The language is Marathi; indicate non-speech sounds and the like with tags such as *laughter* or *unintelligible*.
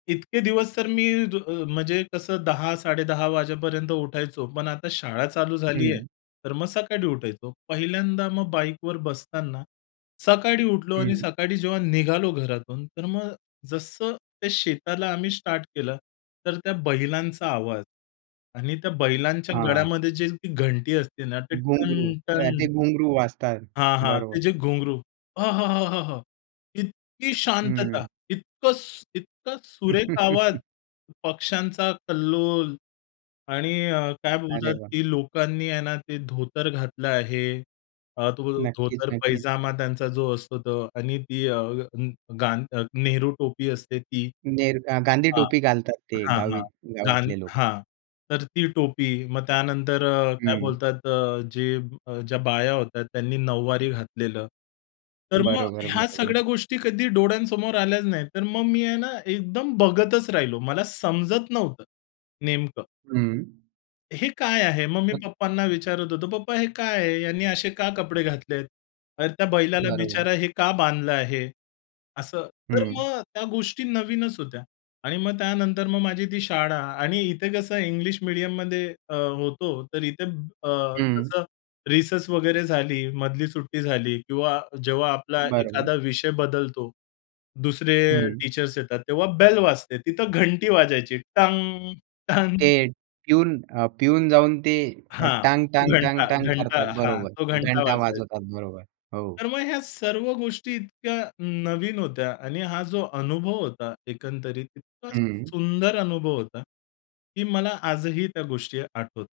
इतके दिवस तर मी ज अ, म्हणजे कसं 10:00-10.30 वाजेपर्यंत उठायचो. पण आता शाळा चालू झाली आहे, हं. तर मग सकाळी उठायचो. पहिल्यांदा मग बाईकवर बसताना सकाळी उठलो आणि हं. सकाळी जेव्हा निघालो घरातून, तर मग जसं ते शेताला आम्ही स्टार्ट केलं. तर त्या बैलांचा आवाज आणि त्या बैलांच्या हां. गळ्यामध्ये जे घंटी असते ना ते घुंगरू टन अ, टन ते घुंगरू वाचतात. हां, हां ते बरोबर. जे घुंगरू आहाहाहा! इतकी शांतता, हम्म. इतकं सू इतकं सुरेख आवाज, *laughs* पक्षांचा कल्लोल आणि अ, काय अरे बोलतात, वा! की लोकांनी आहे ना ते धोतर घातलं आहे. अ, तो नक्कीच, नक्कीच. धोतर-पैजामा त्यांचा जो असतो तो आणि ती अ, गां अ, नेहरू टोपी असते ती. नेहरू अ, गांधी हां. टोपी घालतात ते हां, गावी हां, गां गावातले लोकं. हां. तर ती टोपी. मग त्यानंतर अ, काय हं. बोलतात अ, जे ज्या बाया होत्या त्यांनी नऊवारी घातलेलं. तर मग बरोबर, ह्या बरोबर. सगळ्या गोष्टी कधी डोळ्यांसमोर आल्याच नाहीत. तर मग मी आहे ना एकदम बघतच राहिलो. मला समजत नव्हतं नेमकं. हम्म. हे काय आहे? मग मी *unintelligible* पप्पांना विचारत होतो. पप्पा हे काय आहे? यांनी असे का कपडे घातलेत? अरे त्या बैलाला बरोबर. बिचारा हे का बांधलं आहे? असं तर हं. मग त्या गोष्टी नवीनच होत्या. आणि मग त्यानंतर मग माझी ती शाळा आणि इथे कसं इंग्लिश मीडियममध्ये अ, होतो, तर इथे अ, हं. तसं रिसेस वगैरे झाली, मधली सुट्टी झाली किंवा जेव्हा आपला बरोबर. एखादा विषय बदलतो, दुसरे अ, हं. टीचर्स येतात, तेव्हा बेल वाजते. तिथं घंटी वाजायची टंग, ते टंग. पिऊन अ, पिऊन जाऊन ते अ, हां. टांग, तो टांग, घंटा, टांग, टांग घंटा, करतात. हां. बरोबर, तो घंटा. घंटा वाजवतात. बरोबर हो. तर मग ह्या सर्व गोष्टी इतक्या नवीन होत्या आणि हा जो अनुभव होता एकंदरीत इतका हं. सुंदर अनुभव होता, की मला आजही त्या गोष्टी आठवतात.